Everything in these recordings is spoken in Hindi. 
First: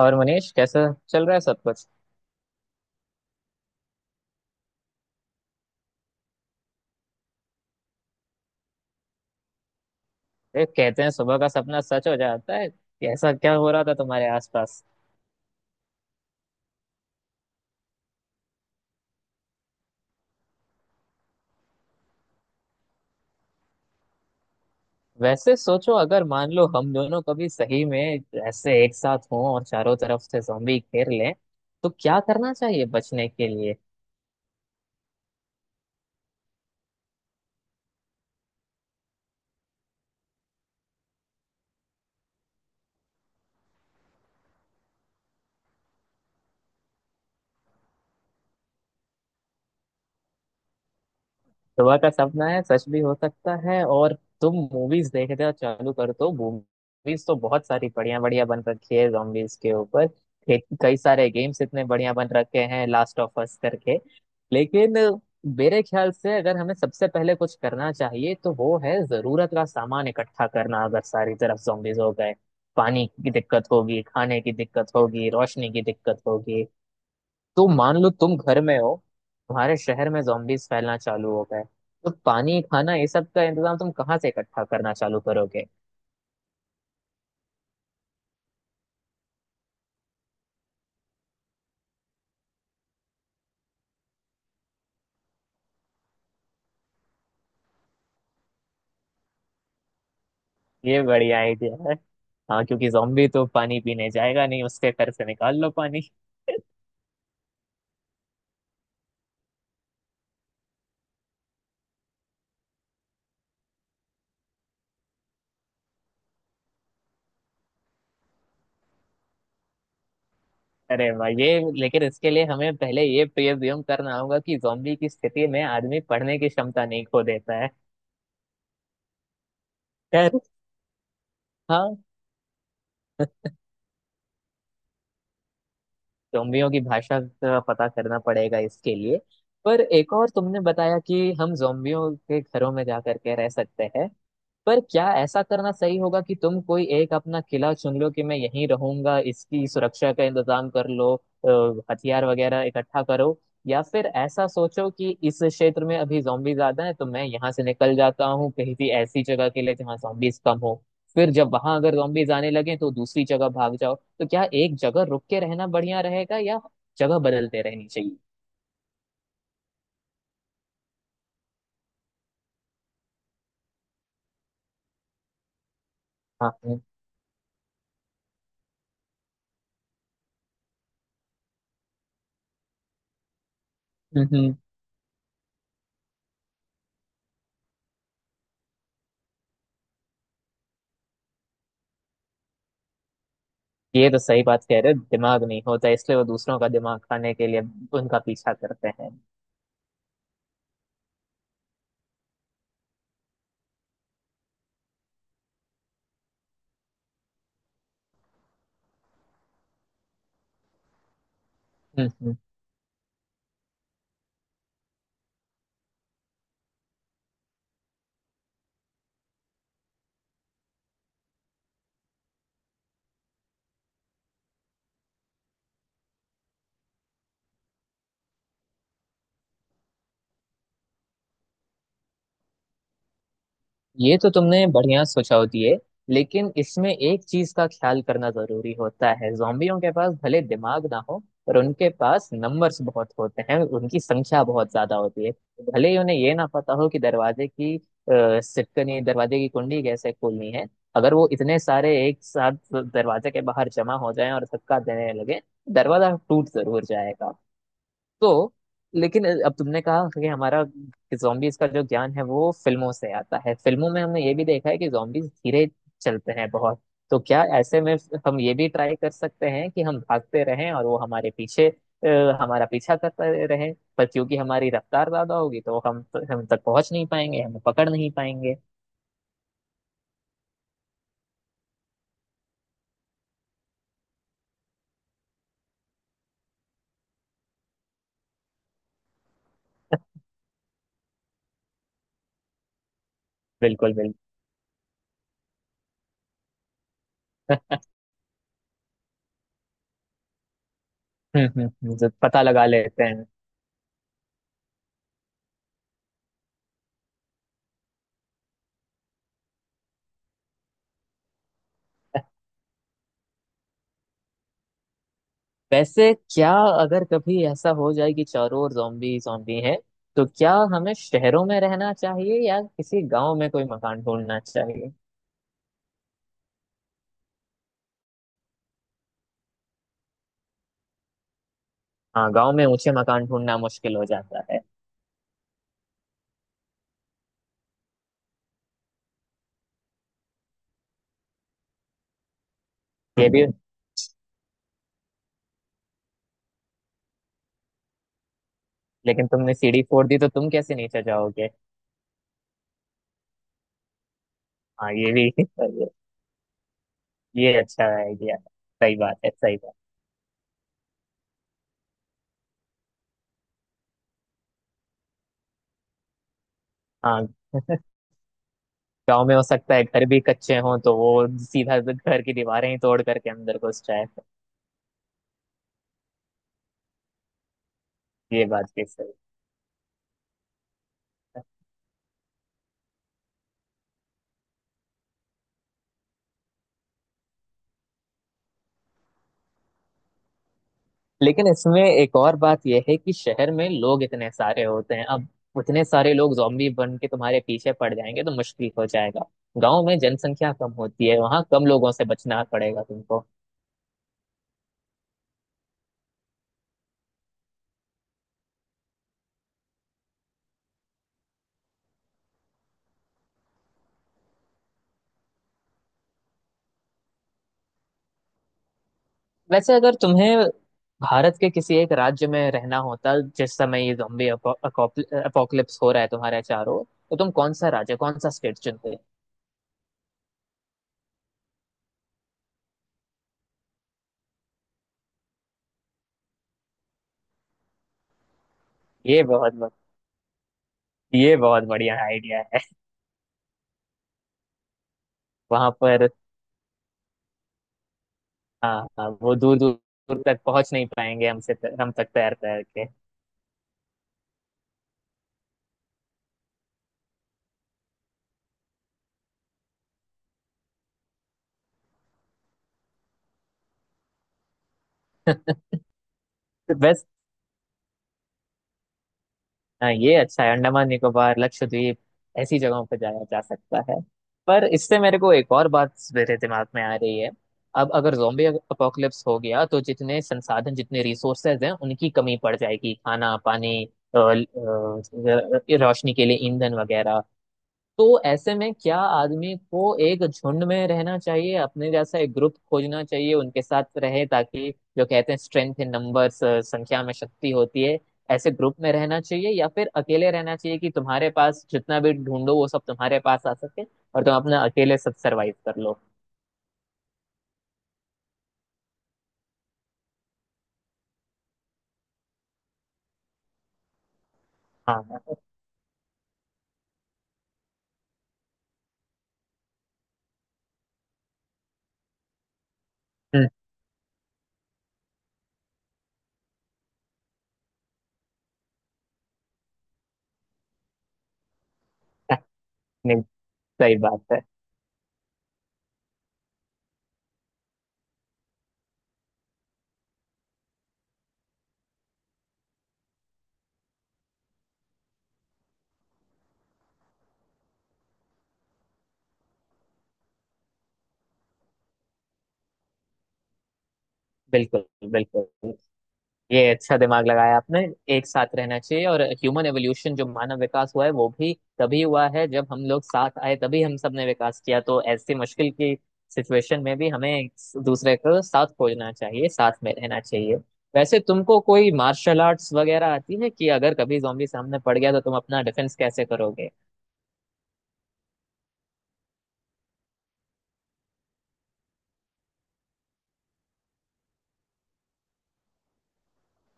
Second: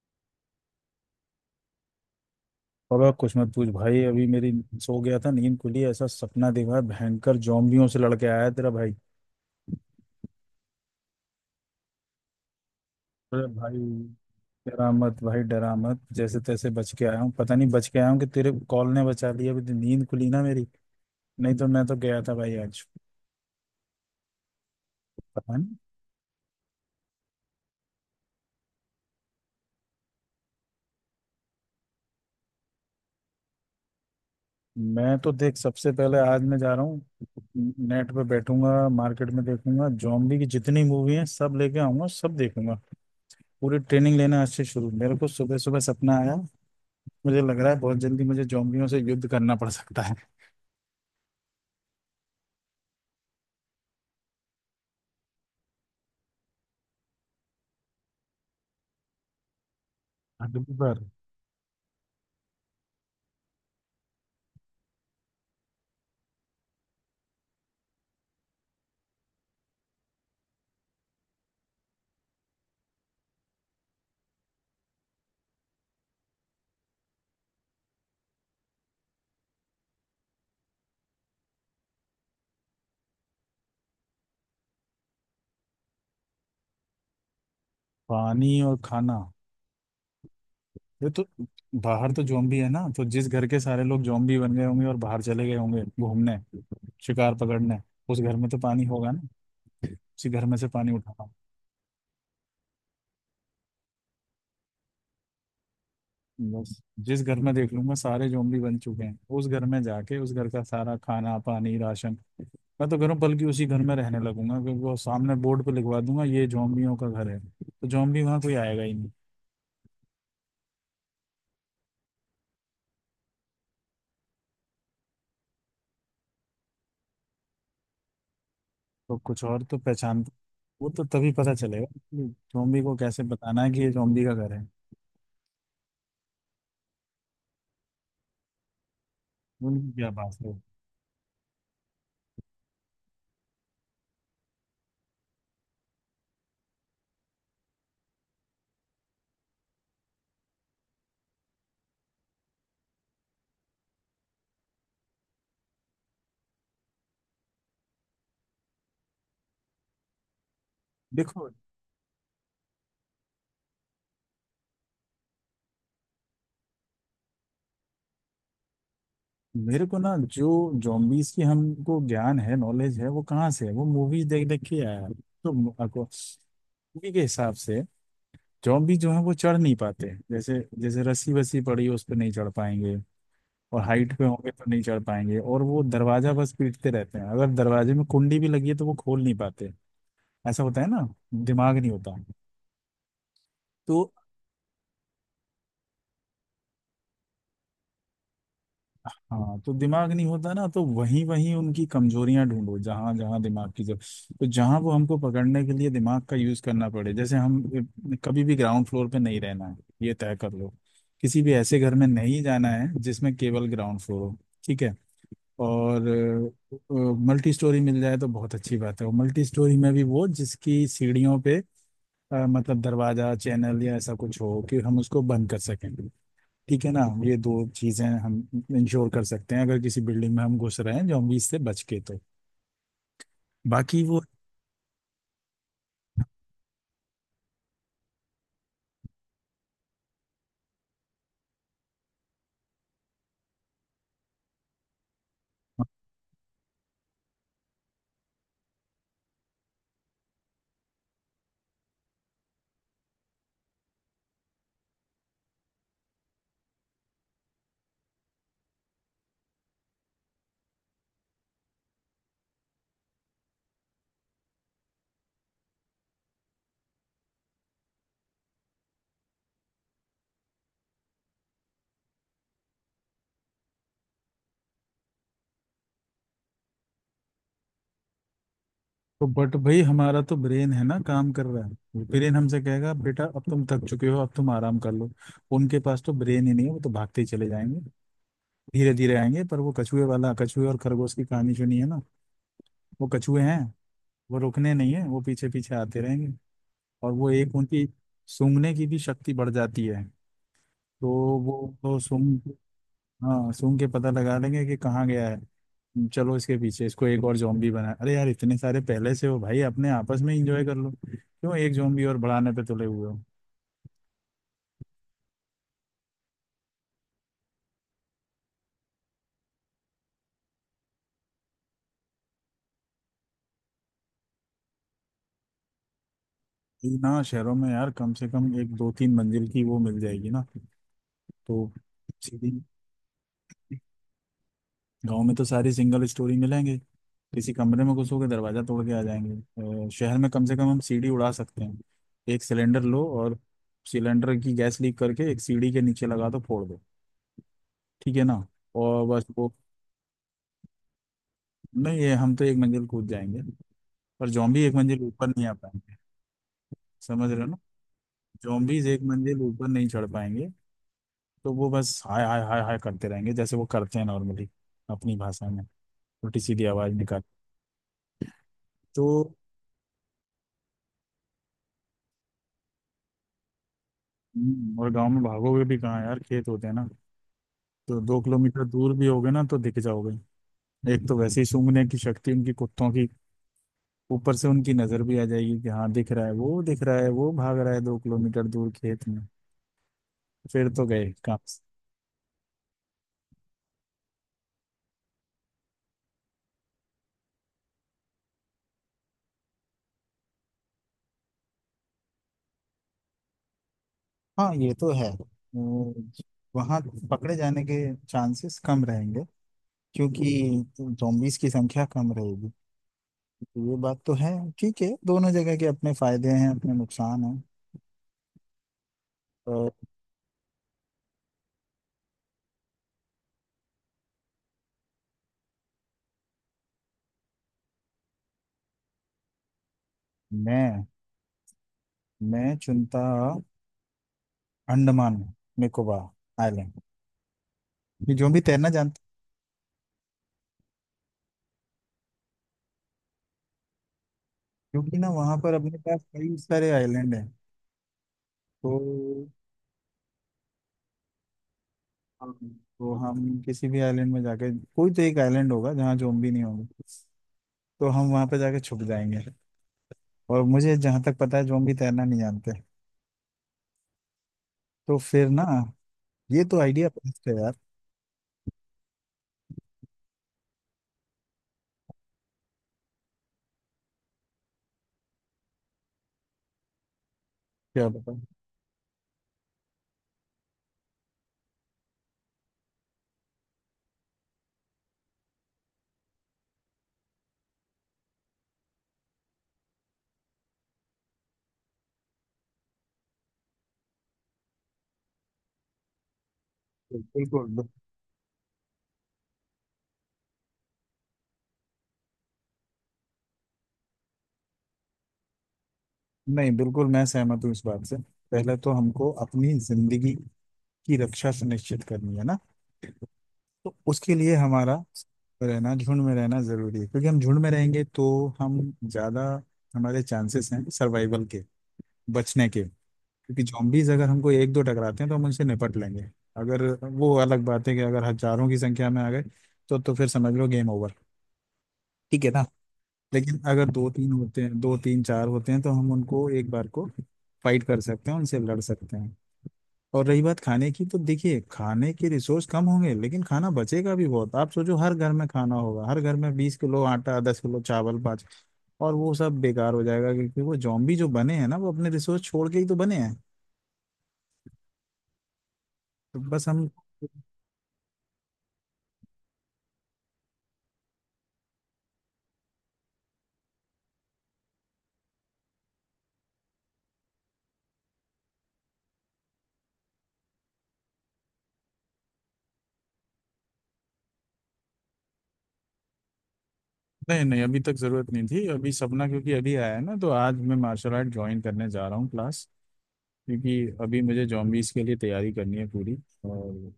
और मनीष कैसा चल रहा है सब कुछ। बाबा कुछ मत पूछ भाई। अभी मेरी सो गया था, नींद खुली, ऐसा सपना देखा, भयंकर जोम्बियों से लड़के आया है तेरा भाई। देख, कहते हैं सुबह का सपना सच हो जाता है। ऐसा अरे क्या हो भाई, रहा था तुम्हारे आसपास? डरा मत भाई, डरा मत। जैसे तैसे बच के आया हूँ, पता नहीं बच के आया हूँ कि तेरे कॉल ने बचा लिया। अभी तो नींद खुली ना मेरी, नहीं तो मैं तो गया था भाई आज। वैसे पता नहीं, सोचो अगर मान लो हम दोनों कभी सही में ऐसे एक साथ हों और चारों तरफ से ज़ॉम्बी घेर लें, तो क्या करना चाहिए बचने के लिए? मैं तो देख, सबसे पहले आज मैं जा रहा हूँ, नेट पे बैठूंगा, मार्केट में देखूंगा, जॉम्बी की जितनी मूवी हैं सब लेके आऊंगा, सब देखूंगा। पूरी ट्रेनिंग लेना आज से शुरू। मेरे को सुबह सुबह सपना आया, मुझे लग रहा है बहुत जल्दी मुझे जोम्बियों से युद्ध करना पड़ सकता है। सुबह का सपना है, सच भी हो सकता है। और तुम मूवीज देखते हो, चालू कर दो। मूवीज तो बहुत सारी बढ़िया बढ़िया बन रखी है zombies के ऊपर, अगली कई बार। सारे गेम्स इतने बढ़िया बन रखे हैं लास्ट ऑफ अस करके। लेकिन मेरे ख्याल से अगर हमें सबसे पहले कुछ करना चाहिए तो वो है जरूरत का सामान इकट्ठा करना। अगर सारी तरफ zombies हो गए, पानी की दिक्कत होगी, खाने की दिक्कत होगी, रोशनी की दिक्कत होगी। तो मान लो तुम घर में हो, तुम्हारे शहर में zombies फैलना चालू हो गए, तो पानी खाना ये सब का इंतजाम तुम कहाँ से इकट्ठा करना चालू करोगे? पानी और खाना, ये तो, बाहर तो जोम्बी है ना, तो जिस घर के सारे लोग जोम्बी बन गए होंगे और बाहर चले गए होंगे घूमने, शिकार पकड़ने, उस घर में तो पानी होगा ना। उसी घर में से पानी ये उठाना। बढ़िया आइडिया है। हाँ, क्योंकि zombie तो पानी पीने जाएगा नहीं, उसके घर से निकाल लो पानी बस, जिस घर में देख लूंगा सारे जोम्बी बन चुके हैं, उस घर में जाके उस घर का सारा खाना पानी राशन मैं तो करूँ, बल्कि उसी घर में रहने लगूंगा। क्योंकि वो सामने बोर्ड पे लिखवा दूंगा, ये जोम्बियों का घर है, तो जोम्बी वहां कोई आएगा ही। अरे भाई ये, लेकिन इसके लिए हमें पहले ये प्रिज्यूम करना होगा कि zombie की स्थिति में आदमी पढ़ने की क्षमता नहीं खो देता है। तो कुछ और तो पहचान। खैर, वो तो तभी पता चलेगा हाँ, कि जोम्बी को कैसे बताना है कि ये जोम्बी का घर है। जोम्बियों की भाषा का पता करना पड़ेगा इसके लिए। पर उनकी क्या एक और बात है। तुमने बताया कि हम जोम्बियों के घरों में जा करके रह सकते हैं। पर क्या ऐसा करना सही होगा कि तुम कोई एक अपना किला चुन लो कि मैं यहीं रहूंगा, इसकी सुरक्षा का इंतजाम कर लो, हथियार वगैरह इकट्ठा करो। या फिर ऐसा सोचो कि इस क्षेत्र में अभी जॉम्बी ज्यादा है तो मैं यहाँ से निकल जाता हूँ कहीं भी ऐसी जगह के लिए जहाँ जॉम्बीज कम हो। फिर देखो, जब वहां अगर zombies आने लगे तो दूसरी जगह भाग जाओ। तो क्या एक जगह रुक के रहना बढ़िया रहेगा या जगह बदलते रहनी चाहिए? मेरे को ना जो जोम्बीज की हमको ज्ञान है, नॉलेज है, वो कहाँ से है, वो मूवीज देख देख के आया है। तो मूवी हाँ। के हिसाब से जोम्बी जो है वो चढ़ नहीं पाते। जैसे जैसे रस्सी वस्सी पड़ी है, उस पर नहीं चढ़ पाएंगे, और हाइट पे होंगे हम्म। तो नहीं चढ़ पाएंगे। और वो दरवाजा बस पीटते रहते हैं, अगर दरवाजे में कुंडी भी लगी है तो वो खोल नहीं पाते। ऐसा होता है ना। दिमाग नहीं होता। ये तो, तो सही बात कह रहे हो, दिमाग नहीं होता इसलिए वो दूसरों का दिमाग खाने के लिए उनका पीछा करते हैं। हाँ, तो दिमाग नहीं होता ना, तो वहीं वहीं उनकी कमजोरियां ढूंढो जहां जहां दिमाग की जरूरत। तो जहां वो हमको पकड़ने के लिए दिमाग का यूज करना पड़े, जैसे हम कभी भी ग्राउंड फ्लोर पे नहीं रहना है, ये तय कर लो। किसी भी ऐसे घर में हम्म। नहीं जाना है जिसमें केवल ग्राउंड फ्लोर हो। ठीक है। और मल्टी स्टोरी मिल जाए तो बहुत अच्छी बात है। और मल्टी स्टोरी में भी वो जिसकी सीढ़ियों पे मतलब दरवाजा चैनल या ऐसा कुछ हो कि हम उसको बंद कर सकें, ठीक है ना। ये दो चीजें हम इंश्योर कर सकते हैं अगर किसी बिल्डिंग में हम घुस रहे हैं जॉम्बीज से बच के। तो बाकी ये वो, तो तुमने बढ़िया सोचा होती है। लेकिन इसमें एक चीज का ख्याल करना जरूरी होता है, जोम्बियों के पास भले दिमाग ना हो, पर उनके पास नंबर्स बहुत होते हैं, उनकी संख्या बहुत ज्यादा होती है। भले ही उन्हें ये ना पता हो कि दरवाजे की सिटकनी दरवाजे की कुंडी कैसे खोलनी है, अगर वो इतने सारे एक साथ दरवाजे के बाहर जमा हो जाएं और धक्का देने लगे, दरवाजा टूट जरूर जाएगा। तो लेकिन अब तुमने कहा कि हमारा जॉम्बीज का जो ज्ञान है वो फिल्मों से आता है। फिल्मों में हमने ये भी देखा है कि जॉम्बीज धीरे चलते हैं बहुत। तो क्या ऐसे में हम ये भी ट्राई कर सकते हैं कि हम भागते रहें और वो हमारे पीछे, हमारा पीछा करते रहें। पर क्योंकि हमारी रफ्तार ज्यादा होगी तो हम तक पहुंच नहीं पाएंगे, हमें पकड़ नहीं पाएंगे। तो बट भाई हमारा तो ब्रेन है ना, काम कर रहा है। ब्रेन हमसे कहेगा बेटा अब तुम थक चुके हो, अब तुम आराम कर लो। उनके पास तो ब्रेन ही नहीं है, वो तो भागते ही चले जाएंगे। धीरे धीरे आएंगे, पर वो कछुए वाला, कछुए और खरगोश की कहानी सुनी है ना, वो कछुए हैं। बिल्कुल बिल्कुल। वो रुकने नहीं है, वो पीछे पीछे आते रहेंगे। और वो एक उनकी सूंघने की भी शक्ति बढ़ जाती है। तो वो तो पता सूंघ लगा लेते हैं। हाँ, सूंघ के पता लगा लेंगे कि कहाँ गया है। चलो इसके पीछे, इसको एक और जॉम्बी बना। अरे यार इतने सारे पहले से हो भाई, अपने आपस में इंजॉय कर लो, क्यों एक जॉम्बी और बढ़ाने पे तुले हुए हो। वैसे क्या अगर कभी ऐसा हो जाए कि चारों ओर zombie zombie हैं, तो क्या हमें शहरों में रहना चाहिए या किसी गांव में कोई मकान ढूंढना चाहिए? ये ना शहरों में यार कम से कम एक दो तीन मंजिल की वो मिल जाएगी ना। तो हाँ, सीधी, गांव में ऊंचे मकान ढूंढना मुश्किल हो जाता है। गांव में तो सारी सिंगल स्टोरी मिलेंगे, किसी कमरे में घुसोगे दरवाजा तोड़ के आ जाएंगे। शहर में कम से कम हम सीढ़ी उड़ा सकते हैं। एक सिलेंडर लो ये और भी। सिलेंडर की गैस लीक करके एक सीढ़ी के नीचे लगा दो, फोड़ दो, ठीक है ना। और बस लेकिन वो, तुमने सीढ़ी फोड़ दी तो तुम कैसे नीचे जाओगे? नहीं ये हम तो एक मंजिल कूद जाएंगे, पर जॉम्बी एक हाँ, मंजिल ये ऊपर भी नहीं आ पाएंगे। समझ रहे हो ये ना। अच्छा आइडिया। जॉम्बीज सही एक बात है, मंजिल सही ऊपर बात। नहीं चढ़ पाएंगे। तो वो बस हाय हाय हाय हाय करते रहेंगे जैसे वो करते हैं नॉर्मली, अपनी भाषा में, छोटी सीधी आवाज निकाल। हाँ, तो गांव में हो सकता है घर भी कच्चे हों तो वो सीधा घर की दीवारें ही तोड़ करके अंदर घुस जाए। और गांव में भागोगे भी कहाँ यार, खेत होते हैं ना, तो दो ये किलोमीटर बात भी दूर भी सही। होगे ना तो दिख जाओगे। एक तो वैसे ही सूंघने की शक्ति उनकी कुत्तों की, ऊपर से उनकी नजर भी आ जाएगी कि हाँ दिख रहा है, वो दिख रहा है, वो भाग रहा है 2 किलोमीटर दूर खेत में, फिर तो गए काम। लेकिन इसमें एक और बात यह है कि शहर में लोग इतने सारे होते हैं, अब उतने सारे लोग जॉम्बी बन के तुम्हारे पीछे पड़ जाएंगे तो मुश्किल हो जाएगा। गांव में जनसंख्या कम होती है, वहां कम लोगों से बचना पड़ेगा तुमको। हाँ, ये तो है। वहां पकड़े जाने के चांसेस कम रहेंगे, क्योंकि zombies की संख्या कम रहेगी, तो ये बात तो है। ठीक है, दोनों जगह के अपने फायदे हैं, अपने नुकसान हैं। और वैसे अगर तुम्हें भारत के किसी एक राज्य में रहना होता जिस समय ये जॉम्बी अपोकलिप्स हो रहा है तुम्हारे चारों, तो तुम कौन सा राज्य कौन सा स्टेट चुनते? मैं मैं चुनता, अंडमान निकोबार आइलैंड। ये जो भी तैरना जानते हैं, ये बहुत ब- ये बहुत बढ़िया आइडिया है। क्योंकि ना वहां पर वहां अपने पास पर कई सारे आइलैंड हैं। हाँ हाँ, तो वो दूर दूर दूर तक पहुंच नहीं पाएंगे हमसे, हम तक हम तैर तैर के हम किसी भी आइलैंड में जाके, कोई तो एक आइलैंड होगा जहाँ जोम्बी नहीं होंगे, तो हम वहां पर जाके छुप जाएंगे। और मुझे जहां तक पता है जो हम भी तैरना नहीं जानते, तो फिर ना, ये तो आइडिया बस, बेस्ट है यार। हाँ, ये अच्छा है। अंडमान निकोबार, लक्षद्वीप, ऐसी जगहों पर जाया जा सकता है। पर इससे मेरे को एक और बात मेरे दिमाग में आ रही है। क्या अब अगर बताऊं। जोम्बी अपोकलिप्स हो गया तो जितने संसाधन जितने रिसोर्सेज हैं उनकी कमी पड़ जाएगी। खाना, पानी, अ, अ, रोशनी के लिए ईंधन वगैरह। तो ऐसे में क्या आदमी को एक झुंड में रहना चाहिए, अपने जैसा एक ग्रुप खोजना चाहिए उनके साथ रहे, ताकि जो कहते हैं स्ट्रेंथ इन नंबर्स, संख्या में बिल्कुल शक्ति बिल्कुल। होती है। ऐसे ग्रुप में रहना चाहिए, या फिर अकेले रहना चाहिए कि तुम्हारे पास जितना भी ढूंढो वो सब तुम्हारे पास आ सके और तुम अपना अकेले सब सरवाइव कर लो? नहीं, बिल्कुल मैं सहमत हूँ इस बात से। पहले तो हमको अपनी जिंदगी की रक्षा सुनिश्चित करनी है ना, तो उसके लिए हमारा हाँ हाँ। रहना, झुंड में रहना जरूरी है। क्योंकि हम झुंड में रहेंगे तो हम ज्यादा, हमारे चांसेस हैं सर्वाइवल के, बचने के। क्योंकि हम्म, जॉम्बीज अगर हमको एक दो टकराते हैं तो हम उनसे निपट लेंगे। अगर, वो अलग बात है कि अगर हजारों की संख्या में आ गए तो फिर समझ लो गेम ओवर, ठीक है ना। नहीं, लेकिन अगर दो सही तीन बात है। होते हैं, दो तीन चार होते हैं, तो हम उनको एक बार को फाइट कर सकते हैं, उनसे लड़ सकते हैं। और रही बात खाने की, तो देखिए खाने के रिसोर्स कम होंगे, लेकिन खाना बचेगा भी बहुत। आप सोचो हर घर में खाना होगा, हर घर में 20 किलो आटा, 10 किलो चावल, पाँच, और वो सब बेकार हो जाएगा क्योंकि वो जॉम्बी जो बने हैं ना वो अपने रिसोर्स छोड़ के ही तो बने हैं। बिल्कुल बिल्कुल। तो बस ये हम, अच्छा दिमाग लगाया आपने। एक साथ रहना चाहिए, और ह्यूमन एवोल्यूशन जो मानव विकास हुआ है वो भी तभी हुआ है जब हम लोग साथ आए, तभी हम सबने विकास किया। तो ऐसी मुश्किल की सिचुएशन में भी हमें एक दूसरे को साथ खोजना चाहिए, साथ में रहना चाहिए। वैसे तुमको कोई मार्शल आर्ट्स वगैरह आती है कि अगर कभी जॉम्बी सामने पड़ गया तो तुम अपना डिफेंस कैसे करोगे? नहीं नहीं, अभी तक जरूरत नहीं थी, अभी सपना क्योंकि अभी आया है ना, तो आज मैं मार्शल आर्ट ज्वाइन करने जा रहा हूँ, क्लास। क्योंकि अभी मुझे जॉम्बीज के लिए तैयारी करनी है पूरी। और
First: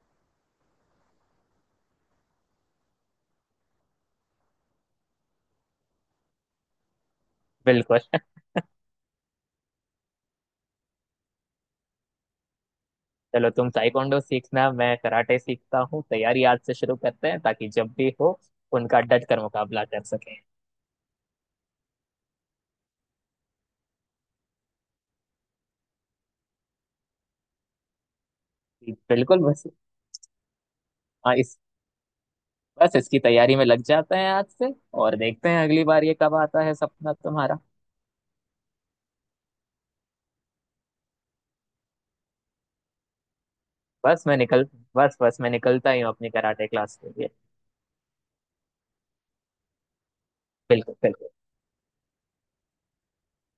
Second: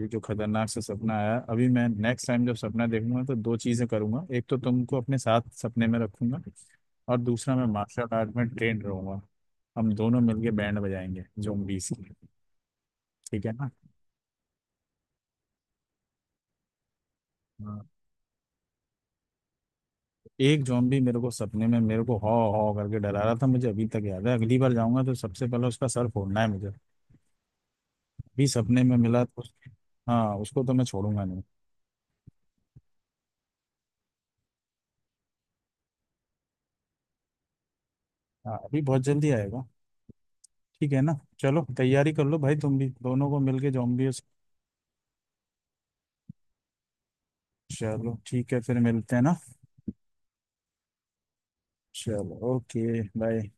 ये जो खतरनाक सा सपना आया, अभी मैं नेक्स्ट टाइम जब सपना देखूंगा तो दो चीज़ें करूंगा, एक तो तुमको अपने साथ सपने में रखूंगा, और दूसरा मैं बिल्कुल मार्शल आर्ट में ट्रेंड रहूंगा। हम दोनों मिलके बैंड बजाएंगे जॉम्बीज की। ठीक चलो, है तुम ना। ताइक्वांडो सीखना, मैं कराटे सीखता हूँ। तैयारी आज से शुरू करते हैं ताकि हाँ। जब भी हो उनका डट कर मुकाबला कर सके। एक जॉम्बी मेरे को सपने में, मेरे को हॉ हॉ करके डरा रहा था, मुझे अभी तक याद है, अगली बार जाऊंगा तो सबसे पहले उसका सर फोड़ना है मुझे। अभी सपने में मिला बिल्कुल। तो बस हाँ उसको तो मैं छोड़ूंगा हाँ, नहीं। इस, बस इसकी तैयारी में लग जाते हैं आज से। और देखते हैं अगली बार ये कब आता है सपना तुम्हारा। हाँ अभी बहुत जल्दी आएगा। ठीक है ना, चलो तैयारी कर लो भाई तुम भी, दोनों को मिलके जॉम्बियों से। बस मैं निकल बस मैं निकलता ही हूँ अपनी कराटे क्लास के लिए। चलो ठीक है, फिर मिलते हैं ना। बिल्कुल बिल्कुल। चलो ओके बाय।